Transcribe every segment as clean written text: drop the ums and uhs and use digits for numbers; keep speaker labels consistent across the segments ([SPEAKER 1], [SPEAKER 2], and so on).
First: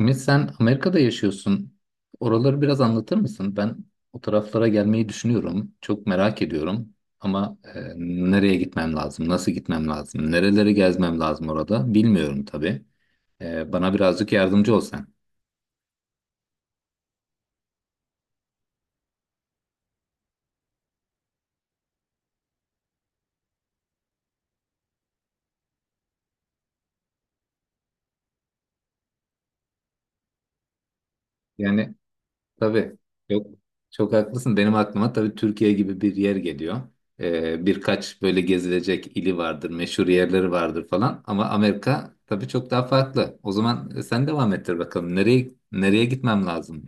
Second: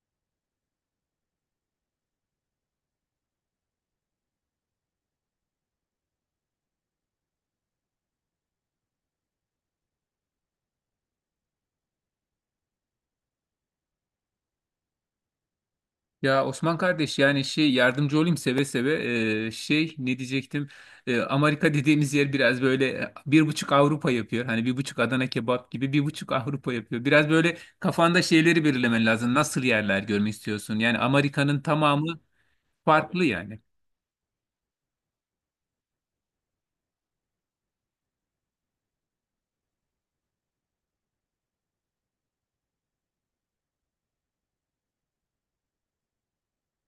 [SPEAKER 1] Ümit sen Amerika'da yaşıyorsun. Oraları biraz anlatır mısın? Ben o taraflara gelmeyi düşünüyorum. Çok merak ediyorum. Ama nereye gitmem lazım? Nasıl gitmem lazım? Nereleri gezmem lazım orada? Bilmiyorum tabii. Bana birazcık yardımcı olsan.
[SPEAKER 2] Ya Osman kardeş yani şey yardımcı olayım seve seve. Şey ne diyecektim. Amerika dediğimiz yer biraz böyle bir buçuk Avrupa yapıyor, hani bir buçuk Adana kebap gibi. Bir buçuk Avrupa yapıyor. Biraz böyle kafanda şeyleri belirlemen lazım, nasıl yerler görmek istiyorsun. Yani Amerika'nın
[SPEAKER 1] Yani,
[SPEAKER 2] tamamı
[SPEAKER 1] tabii,
[SPEAKER 2] farklı
[SPEAKER 1] çok
[SPEAKER 2] yani.
[SPEAKER 1] haklısın. Benim aklıma tabii Türkiye gibi bir yer geliyor. Birkaç böyle gezilecek ili vardır, meşhur yerleri vardır falan. Ama Amerika tabii çok daha farklı. O zaman sen devam ettir bakalım. Nereye gitmem lazım?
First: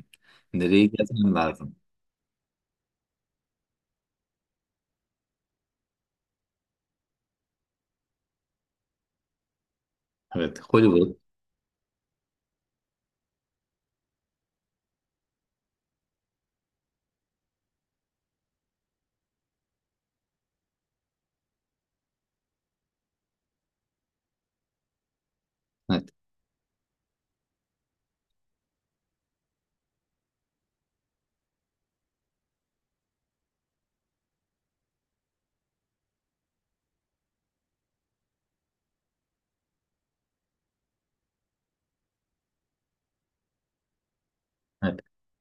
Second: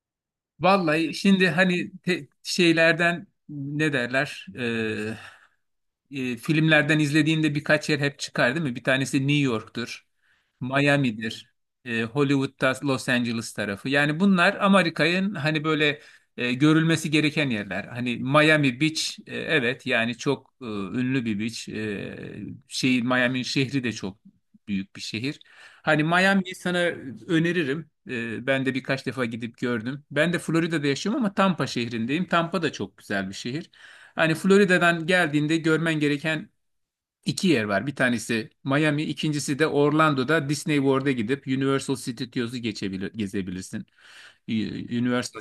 [SPEAKER 1] Nereyi
[SPEAKER 2] Vallahi
[SPEAKER 1] gezmem
[SPEAKER 2] şimdi
[SPEAKER 1] lazım?
[SPEAKER 2] hani şeylerden ne derler. Filmlerden izlediğinde birkaç yer hep çıkar, değil mi? Bir tanesi New York'tur,
[SPEAKER 1] Evet, Hollywood.
[SPEAKER 2] Miami'dir, Hollywood'da Los Angeles tarafı. Yani bunlar Amerika'nın hani böyle görülmesi gereken yerler. Hani Miami Beach, evet yani çok ünlü bir beach. Miami'nin şehri de çok büyük bir şehir. Hani
[SPEAKER 1] Evet,
[SPEAKER 2] Miami'yi sana öneririm. Ben de birkaç defa gidip gördüm. Ben de Florida'da yaşıyorum ama Tampa şehrindeyim. Tampa da çok güzel bir şehir. Hani Florida'dan geldiğinde görmen gereken iki yer var. Bir tanesi Miami, ikincisi de Orlando'da Disney World'a gidip Universal Studios'u geçebilir, gezebilirsin.
[SPEAKER 1] evet.
[SPEAKER 2] Universal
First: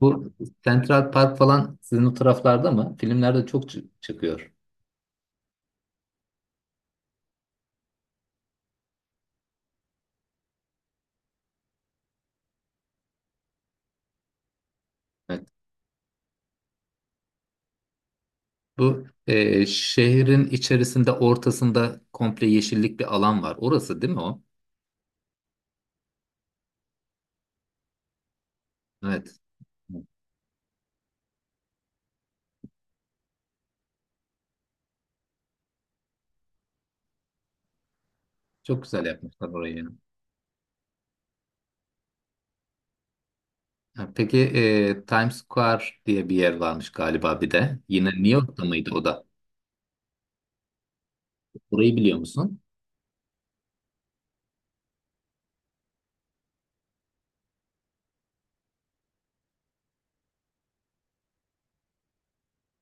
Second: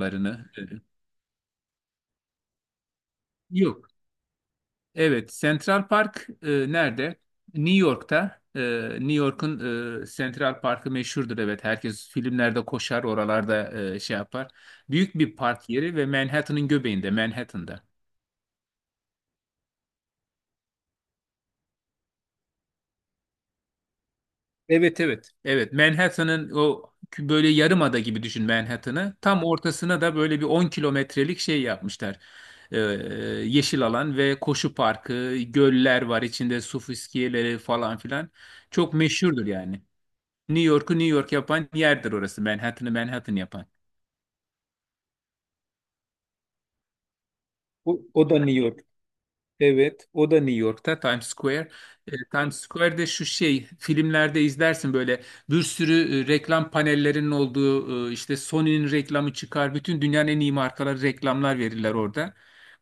[SPEAKER 1] Bu
[SPEAKER 2] e,
[SPEAKER 1] Central Park falan sizin o taraflarda mı? Filmlerde çok
[SPEAKER 2] Yok.
[SPEAKER 1] çıkıyor.
[SPEAKER 2] Evet, Central Park nerede? New York'ta. New York'un Central Park'ı meşhurdur. Evet, herkes filmlerde koşar, oralarda şey yapar. Büyük bir
[SPEAKER 1] Evet.
[SPEAKER 2] park yeri ve Manhattan'ın göbeğinde, Manhattan'da.
[SPEAKER 1] Bu şehrin içerisinde ortasında komple yeşillik bir alan var. Orası değil mi o?
[SPEAKER 2] Evet, evet. Evet. Manhattan'ın böyle yarımada gibi düşün Manhattan'ı.
[SPEAKER 1] Evet.
[SPEAKER 2] Tam ortasına da böyle bir 10 kilometrelik şey yapmışlar. Ee, yeşil alan ve koşu parkı, göller var içinde, su fıskiyeleri falan filan.
[SPEAKER 1] Çok
[SPEAKER 2] Çok
[SPEAKER 1] güzel
[SPEAKER 2] meşhurdur
[SPEAKER 1] yapmışlar
[SPEAKER 2] yani.
[SPEAKER 1] orayı.
[SPEAKER 2] New York'u New York yapan yerdir orası. Manhattan'ı Manhattan yapan.
[SPEAKER 1] Ha, peki Times Square diye bir yer varmış galiba bir de.
[SPEAKER 2] O,
[SPEAKER 1] Yine New
[SPEAKER 2] o da New
[SPEAKER 1] York'ta
[SPEAKER 2] York.
[SPEAKER 1] mıydı o da?
[SPEAKER 2] Evet, o da New York'ta, Times Square.
[SPEAKER 1] Orayı
[SPEAKER 2] E,
[SPEAKER 1] biliyor
[SPEAKER 2] Times
[SPEAKER 1] musun?
[SPEAKER 2] Square'de şu şey, filmlerde izlersin böyle bir sürü reklam panellerinin olduğu, işte Sony'nin reklamı çıkar. Bütün dünyanın en iyi markaları reklamlar verirler orada.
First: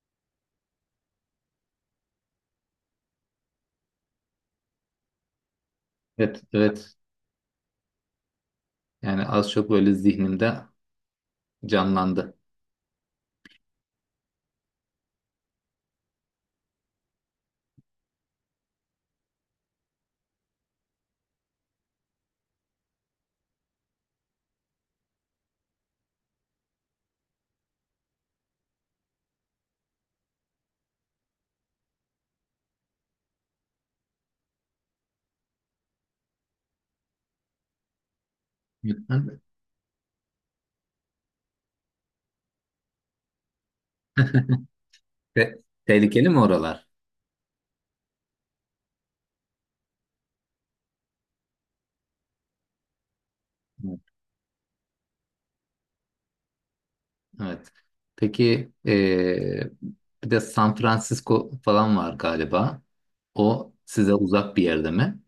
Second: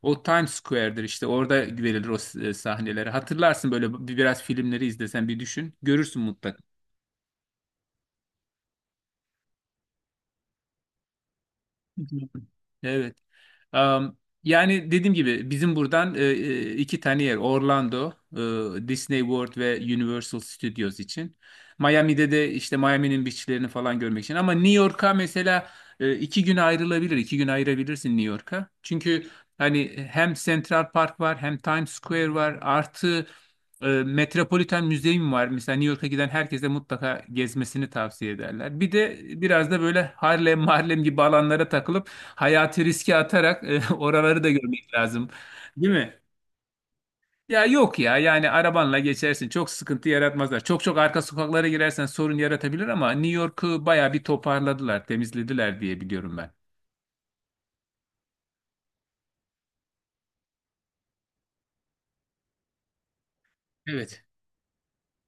[SPEAKER 2] O Times Square'dir işte, orada verilir o sahneleri. Hatırlarsın böyle bir biraz filmleri izlesen bir düşün. Görürsün
[SPEAKER 1] Evet,
[SPEAKER 2] mutlaka.
[SPEAKER 1] evet. Yani az çok böyle zihnimde canlandı.
[SPEAKER 2] Evet. Am, yani dediğim gibi bizim buradan iki tane yer Orlando, Disney World ve Universal Studios için. Miami'de de işte Miami'nin beachlerini falan görmek için. Ama New York'a mesela 2 gün ayrılabilir, 2 gün ayırabilirsin New York'a. Çünkü hani hem Central Park var, hem Times Square var, artı Metropolitan Müzeyim var. Mesela New York'a giden herkese mutlaka gezmesini tavsiye ederler. Bir de
[SPEAKER 1] Lütfen.
[SPEAKER 2] biraz da böyle Harlem, Harlem gibi alanlara takılıp hayatı riske atarak oraları da görmek lazım.
[SPEAKER 1] Te-
[SPEAKER 2] Değil mi?
[SPEAKER 1] tehlikeli mi oralar?
[SPEAKER 2] Ya yok ya, yani arabanla geçersin. Çok sıkıntı yaratmazlar. Çok çok arka sokaklara girersen sorun yaratabilir, ama New York'u
[SPEAKER 1] Evet.
[SPEAKER 2] bayağı bir toparladılar, temizlediler diye biliyorum ben.
[SPEAKER 1] Evet. Peki, bir de San Francisco falan var galiba. O size
[SPEAKER 2] Evet.
[SPEAKER 1] uzak bir yerde mi?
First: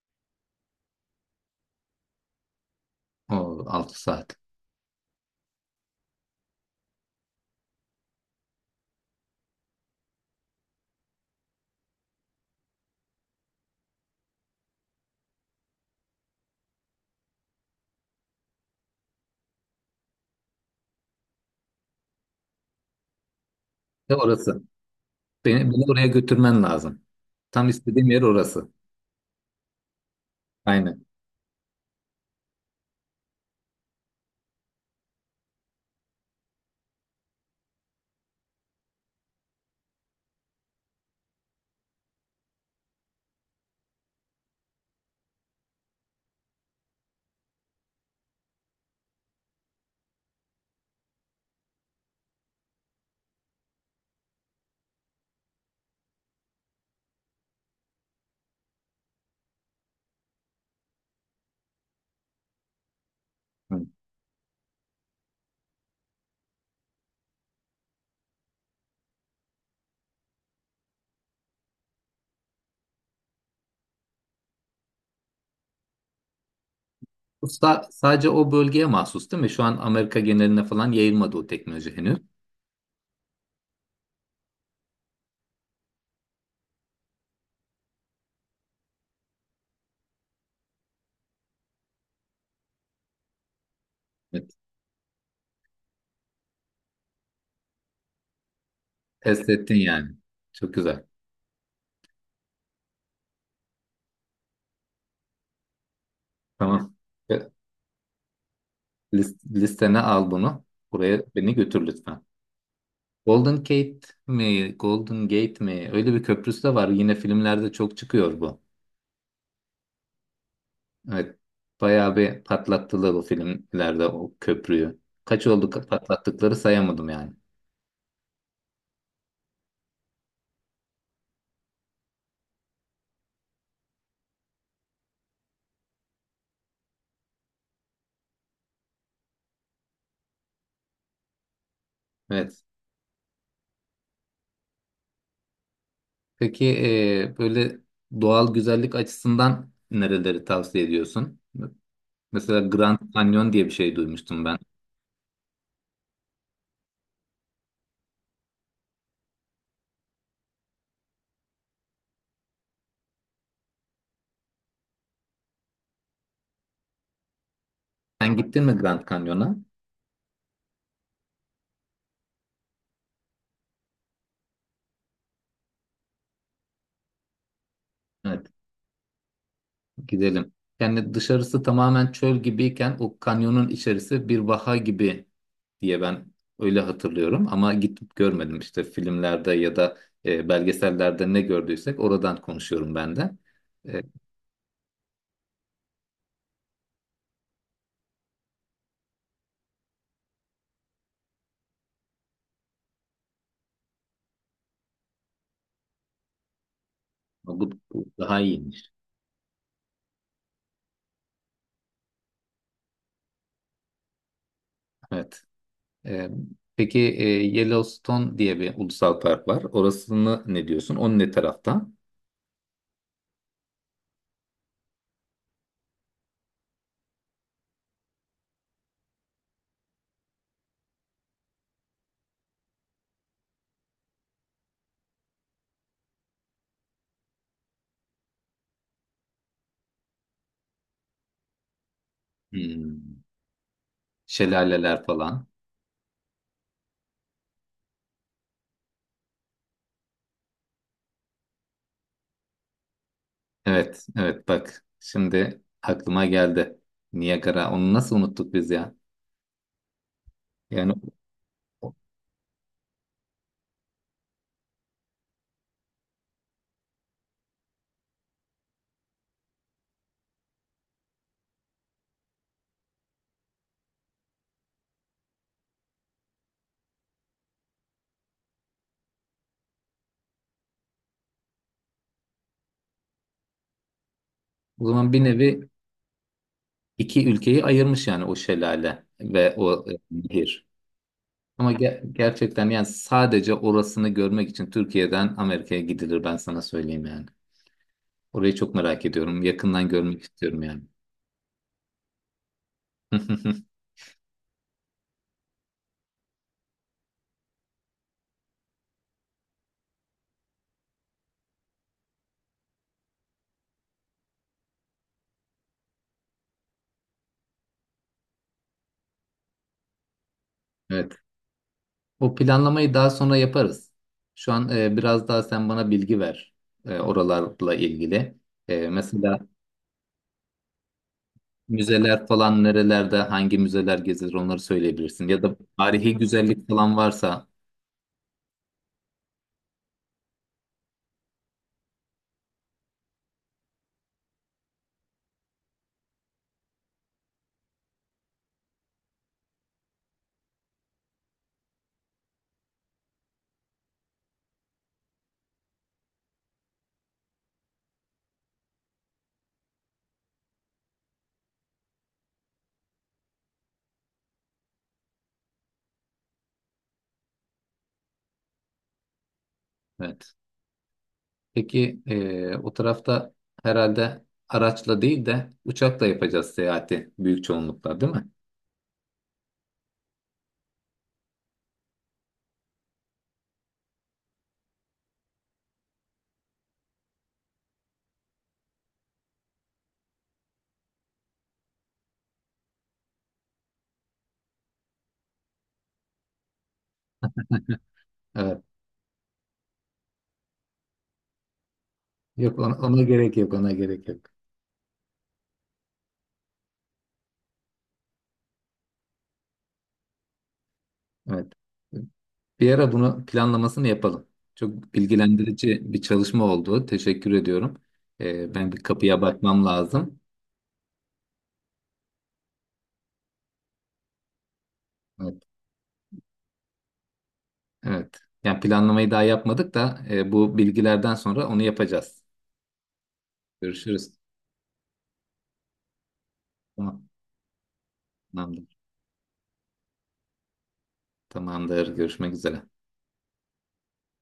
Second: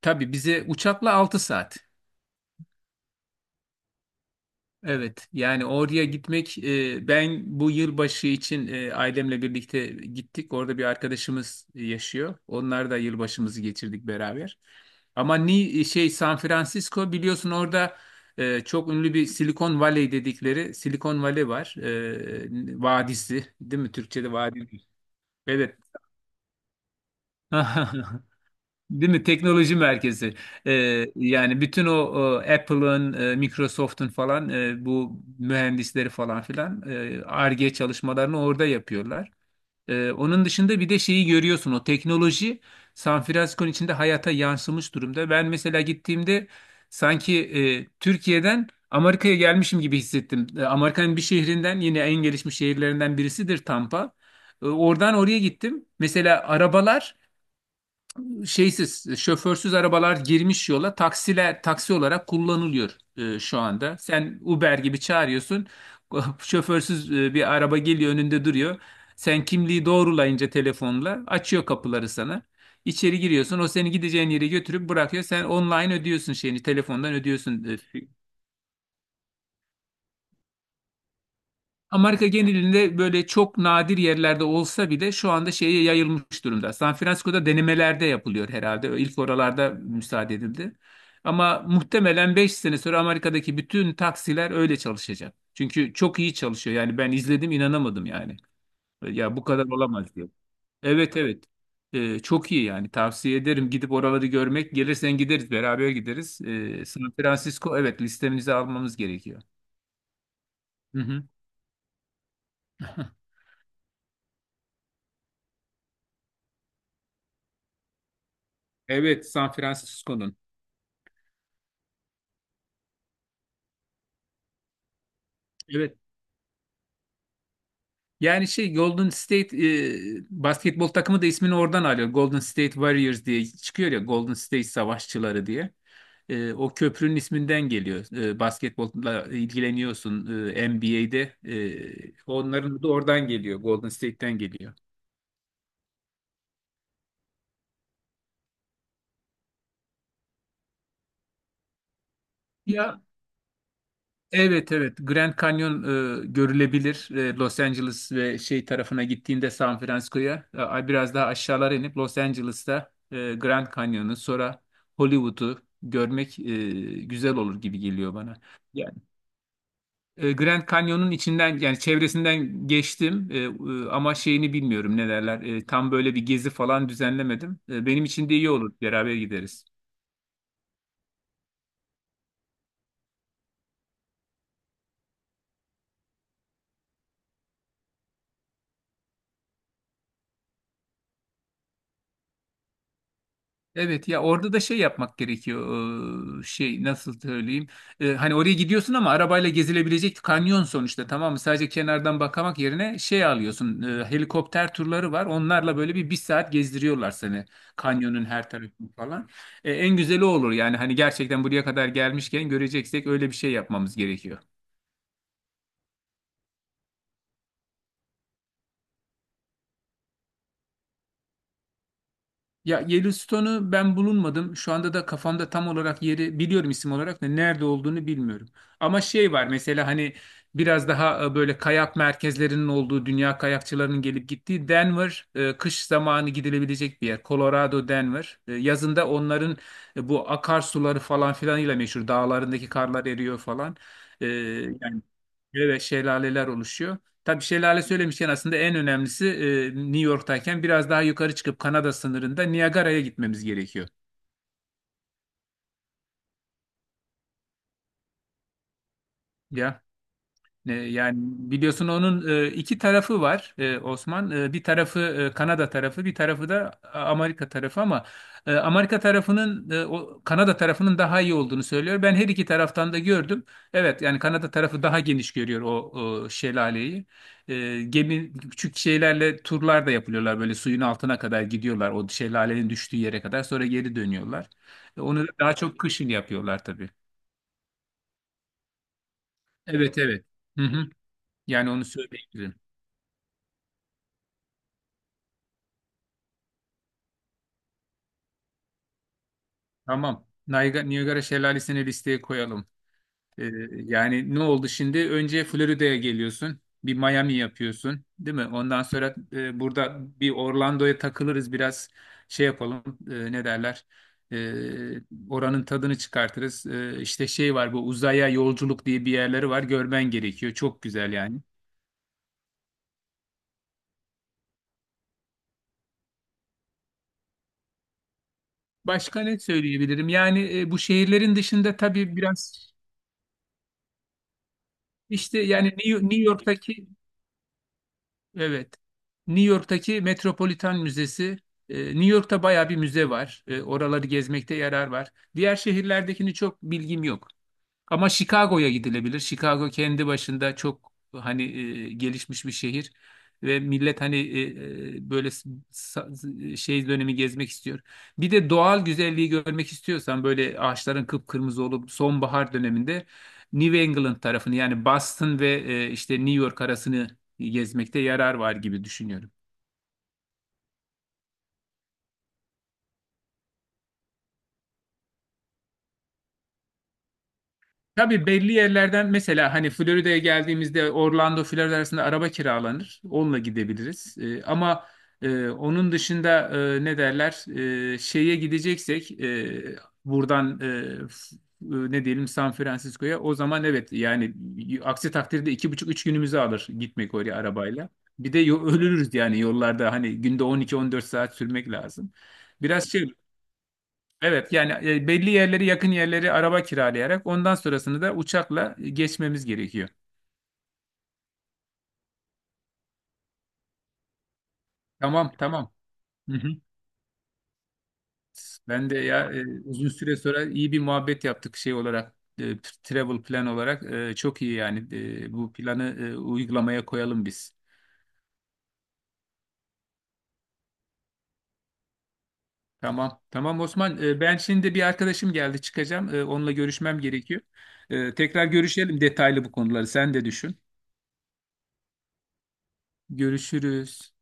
[SPEAKER 2] Tabii bize uçakla 6 saat.
[SPEAKER 1] O 6 saat.
[SPEAKER 2] Evet yani oraya gitmek, ben bu yılbaşı için ailemle birlikte gittik. Orada bir arkadaşımız yaşıyor. Onlar da, yılbaşımızı geçirdik beraber. Ama şey San Francisco, biliyorsun orada çok ünlü bir Silikon Valley dedikleri Silikon Valley var. Vadisi değil mi?
[SPEAKER 1] Ve
[SPEAKER 2] Türkçe'de
[SPEAKER 1] orası.
[SPEAKER 2] vadi.
[SPEAKER 1] Beni,
[SPEAKER 2] Evet.
[SPEAKER 1] beni oraya götürmen lazım. Tam istediğim yer orası.
[SPEAKER 2] Değil mi? Teknoloji merkezi.
[SPEAKER 1] Aynen.
[SPEAKER 2] Yani bütün o Apple'ın, Microsoft'un falan, bu mühendisleri falan filan, Ar-Ge çalışmalarını orada yapıyorlar. Onun dışında bir de şeyi görüyorsun. O teknoloji San Francisco'nun içinde hayata yansımış durumda. Ben mesela gittiğimde sanki Türkiye'den Amerika'ya gelmişim gibi hissettim. Amerika'nın bir şehrinden, yine en gelişmiş şehirlerinden birisidir Tampa. Oradan oraya gittim. Mesela arabalar, şeysiz, şoförsüz arabalar girmiş yola, taksiler taksi olarak kullanılıyor şu
[SPEAKER 1] Hı.
[SPEAKER 2] anda. Sen Uber gibi çağırıyorsun. Şoförsüz bir araba geliyor, önünde duruyor. Sen kimliği doğrulayınca telefonla açıyor kapıları sana. İçeri giriyorsun. O seni gideceğin yere götürüp bırakıyor. Sen online ödüyorsun şeyini. Telefondan
[SPEAKER 1] Bu
[SPEAKER 2] ödüyorsun e,
[SPEAKER 1] sadece o bölgeye mahsus değil mi? Şu an Amerika geneline falan yayılmadı o teknoloji henüz.
[SPEAKER 2] Amerika genelinde böyle çok nadir yerlerde olsa bile şu anda şeye yayılmış durumda. San Francisco'da denemelerde yapılıyor herhalde. İlk oralarda müsaade edildi. Ama muhtemelen 5 sene sonra Amerika'daki bütün
[SPEAKER 1] Evet.
[SPEAKER 2] taksiler öyle çalışacak. Çünkü çok iyi çalışıyor. Yani ben izledim, inanamadım yani. Ya bu
[SPEAKER 1] Test
[SPEAKER 2] kadar
[SPEAKER 1] ettin yani.
[SPEAKER 2] olamaz diye.
[SPEAKER 1] Çok güzel.
[SPEAKER 2] Evet, evet. Çok iyi yani, tavsiye ederim gidip oraları görmek. Gelirsen gideriz, beraber gideriz. Ee,
[SPEAKER 1] Tamam.
[SPEAKER 2] San
[SPEAKER 1] Ve
[SPEAKER 2] Francisco, evet, listemize almamız gerekiyor.
[SPEAKER 1] listene al bunu.
[SPEAKER 2] Hı
[SPEAKER 1] Buraya
[SPEAKER 2] hı.
[SPEAKER 1] beni götür lütfen. Golden Gate mi? Golden Gate mi? Öyle bir köprüsü de var. Yine filmlerde çok çıkıyor bu.
[SPEAKER 2] Evet, San Francisco'nun.
[SPEAKER 1] Evet. Bayağı bir patlattılar o filmlerde o köprüyü. Kaç oldu,
[SPEAKER 2] Evet.
[SPEAKER 1] patlattıkları sayamadım yani.
[SPEAKER 2] Yani şey Golden State, basketbol takımı da ismini oradan alıyor. Golden State Warriors diye çıkıyor ya, Golden State Savaşçıları diye. O köprünün isminden geliyor. Basketbolla ilgileniyorsun NBA'de. E,
[SPEAKER 1] Evet.
[SPEAKER 2] onların da oradan geliyor, Golden State'ten geliyor.
[SPEAKER 1] Peki, böyle doğal güzellik açısından nereleri tavsiye ediyorsun? Mesela Grand
[SPEAKER 2] Ya.
[SPEAKER 1] Canyon diye bir şey duymuştum ben.
[SPEAKER 2] Evet, evet, Grand Canyon görülebilir. Los Angeles ve şey tarafına gittiğinde, San Francisco'ya biraz daha aşağılara inip Los Angeles'ta Grand Canyon'u, sonra Hollywood'u görmek güzel olur gibi geliyor bana.
[SPEAKER 1] Sen gittin mi
[SPEAKER 2] Yani
[SPEAKER 1] Grand Canyon'a?
[SPEAKER 2] Grand Canyon'un içinden, yani çevresinden geçtim, ama şeyini bilmiyorum ne derler. Tam böyle bir gezi falan düzenlemedim. Benim için de
[SPEAKER 1] Evet,
[SPEAKER 2] iyi olur, beraber gideriz.
[SPEAKER 1] gidelim. Yani dışarısı tamamen çöl gibiyken o kanyonun içerisi bir vaha gibi diye ben öyle hatırlıyorum. Ama gitip görmedim, işte filmlerde ya da belgesellerde ne gördüysek oradan konuşuyorum ben de. E,
[SPEAKER 2] Evet ya, orada da şey yapmak gerekiyor. Şey nasıl söyleyeyim. Hani oraya gidiyorsun, ama arabayla gezilebilecek kanyon sonuçta, tamam mı, sadece kenardan bakmak yerine şey alıyorsun, helikopter turları var, onlarla böyle bir bir saat gezdiriyorlar seni,
[SPEAKER 1] bu
[SPEAKER 2] kanyonun
[SPEAKER 1] daha
[SPEAKER 2] her tarafını
[SPEAKER 1] iyiymiş.
[SPEAKER 2] falan. En güzeli o olur yani, hani gerçekten buraya kadar gelmişken göreceksek, öyle bir şey yapmamız gerekiyor.
[SPEAKER 1] Evet. Ee, peki Yellowstone diye bir ulusal park var. Orasını ne diyorsun? Onun ne tarafta?
[SPEAKER 2] Ya Yellowstone'u ben bulunmadım. Şu anda da kafamda tam olarak yeri biliyorum, isim olarak da nerede olduğunu bilmiyorum. Ama şey var mesela, hani biraz daha böyle kayak merkezlerinin olduğu, dünya kayakçılarının gelip gittiği Denver, kış zamanı gidilebilecek bir yer. Colorado Denver. Yazında onların bu akarsuları falan filanıyla meşhur. Dağlarındaki karlar
[SPEAKER 1] Hmm.
[SPEAKER 2] eriyor falan. Yani
[SPEAKER 1] Şelaleler falan.
[SPEAKER 2] böyle şelaleler oluşuyor. Tabii şelale söylemişken aslında en önemlisi, New York'tayken biraz daha yukarı çıkıp Kanada sınırında Niagara'ya gitmemiz gerekiyor.
[SPEAKER 1] Evet, evet bak şimdi aklıma geldi. Niagara. Onu nasıl unuttuk biz ya?
[SPEAKER 2] Ya. E,
[SPEAKER 1] Yani
[SPEAKER 2] Yani biliyorsun
[SPEAKER 1] o
[SPEAKER 2] onun iki tarafı var Osman. Bir tarafı Kanada tarafı, bir tarafı da Amerika tarafı, ama Amerika tarafının, o Kanada tarafının daha iyi olduğunu söylüyor. Ben her iki taraftan da gördüm. Evet yani Kanada tarafı daha geniş görüyor o şelaleyi. Gemi küçük şeylerle turlar da yapılıyorlar, böyle suyun altına kadar gidiyorlar, o şelalenin düştüğü yere kadar, sonra geri dönüyorlar. E,
[SPEAKER 1] zaman bir
[SPEAKER 2] Onu da daha
[SPEAKER 1] nevi
[SPEAKER 2] çok kışın yapıyorlar tabii.
[SPEAKER 1] iki ülkeyi ayırmış yani o şelale ve o
[SPEAKER 2] Evet, evet. Hı
[SPEAKER 1] nehir.
[SPEAKER 2] hı. Yani
[SPEAKER 1] Ama
[SPEAKER 2] onu söyleyebilirim.
[SPEAKER 1] gerçekten yani sadece orasını görmek için Türkiye'den Amerika'ya gidilir, ben sana söyleyeyim yani. Orayı çok merak ediyorum. Yakından görmek
[SPEAKER 2] Tamam.
[SPEAKER 1] istiyorum yani.
[SPEAKER 2] Niagara, Niagara Şelalesi'ni listeye koyalım. Ee, yani ne oldu şimdi? Önce Florida'ya geliyorsun. Bir Miami yapıyorsun, değil mi? Ondan sonra burada bir Orlando'ya takılırız biraz, şey yapalım, ne derler? Ee, oranın tadını çıkartırız. İşte şey var, bu uzaya yolculuk diye bir yerleri var. Görmen gerekiyor. Çok güzel
[SPEAKER 1] Evet.
[SPEAKER 2] yani.
[SPEAKER 1] O planlamayı daha sonra yaparız. Şu an biraz daha sen bana bilgi ver oralarla ilgili.
[SPEAKER 2] Başka
[SPEAKER 1] Mesela
[SPEAKER 2] ne söyleyebilirim? Yani bu şehirlerin dışında tabii
[SPEAKER 1] müzeler falan
[SPEAKER 2] biraz
[SPEAKER 1] nerelerde, hangi müzeler gezilir onları söyleyebilirsin.
[SPEAKER 2] işte,
[SPEAKER 1] Ya da
[SPEAKER 2] yani New
[SPEAKER 1] tarihi
[SPEAKER 2] New
[SPEAKER 1] güzellik
[SPEAKER 2] York'taki.
[SPEAKER 1] falan varsa.
[SPEAKER 2] Evet. New York'taki Metropolitan Müzesi. New York'ta bayağı bir müze var. Oraları gezmekte yarar var. Diğer şehirlerdekini çok bilgim yok. Ama Chicago'ya gidilebilir. Chicago kendi başında çok hani gelişmiş bir şehir, ve millet hani böyle şey dönemi gezmek istiyor. Bir de doğal güzelliği görmek istiyorsan, böyle ağaçların kıpkırmızı olup sonbahar döneminde New England tarafını, yani Boston ve işte New York arasını gezmekte yarar var gibi düşünüyorum.
[SPEAKER 1] Evet. Peki o tarafta herhalde araçla değil de uçakla yapacağız seyahati büyük çoğunlukla, değil
[SPEAKER 2] Tabii
[SPEAKER 1] mi?
[SPEAKER 2] belli yerlerden, mesela hani Florida'ya geldiğimizde Orlando Florida arasında araba kiralanır. Onunla gidebiliriz. Ama onun dışında ne derler, şeye gideceksek, buradan, ne diyelim, San Francisco'ya o zaman, evet yani, aksi takdirde 2,5-3 günümüzü alır gitmek oraya arabayla. Bir de
[SPEAKER 1] Evet.
[SPEAKER 2] ölürüz yani yollarda, hani günde 12-14 saat sürmek lazım.
[SPEAKER 1] Yok, ona,
[SPEAKER 2] Biraz
[SPEAKER 1] ona
[SPEAKER 2] şey.
[SPEAKER 1] gerek yok, ona gerek yok.
[SPEAKER 2] Evet yani belli yerleri, yakın yerleri araba kiralayarak, ondan sonrasını da uçakla geçmemiz gerekiyor.
[SPEAKER 1] Evet. Bir ara bunu planlamasını yapalım. Çok
[SPEAKER 2] Tamam, tamam.
[SPEAKER 1] bilgilendirici bir
[SPEAKER 2] Hı
[SPEAKER 1] çalışma
[SPEAKER 2] hı.
[SPEAKER 1] oldu. Teşekkür ediyorum. Ben bir
[SPEAKER 2] Ben de
[SPEAKER 1] kapıya
[SPEAKER 2] ya
[SPEAKER 1] bakmam
[SPEAKER 2] uzun süre
[SPEAKER 1] lazım.
[SPEAKER 2] sonra iyi bir muhabbet yaptık, şey olarak travel plan olarak. Çok iyi yani. E,
[SPEAKER 1] Evet.
[SPEAKER 2] bu planı uygulamaya koyalım biz.
[SPEAKER 1] Evet. Yani planlamayı daha yapmadık da bu bilgilerden sonra onu yapacağız.
[SPEAKER 2] Tamam, tamam Osman.
[SPEAKER 1] Görüşürüz.
[SPEAKER 2] Ben şimdi bir arkadaşım geldi, çıkacağım. Onunla görüşmem
[SPEAKER 1] Tamam.
[SPEAKER 2] gerekiyor. Tekrar
[SPEAKER 1] Tamamdır.
[SPEAKER 2] görüşelim detaylı, bu konuları sen de düşün.
[SPEAKER 1] Tamamdır. Görüşmek üzere.
[SPEAKER 2] Görüşürüz.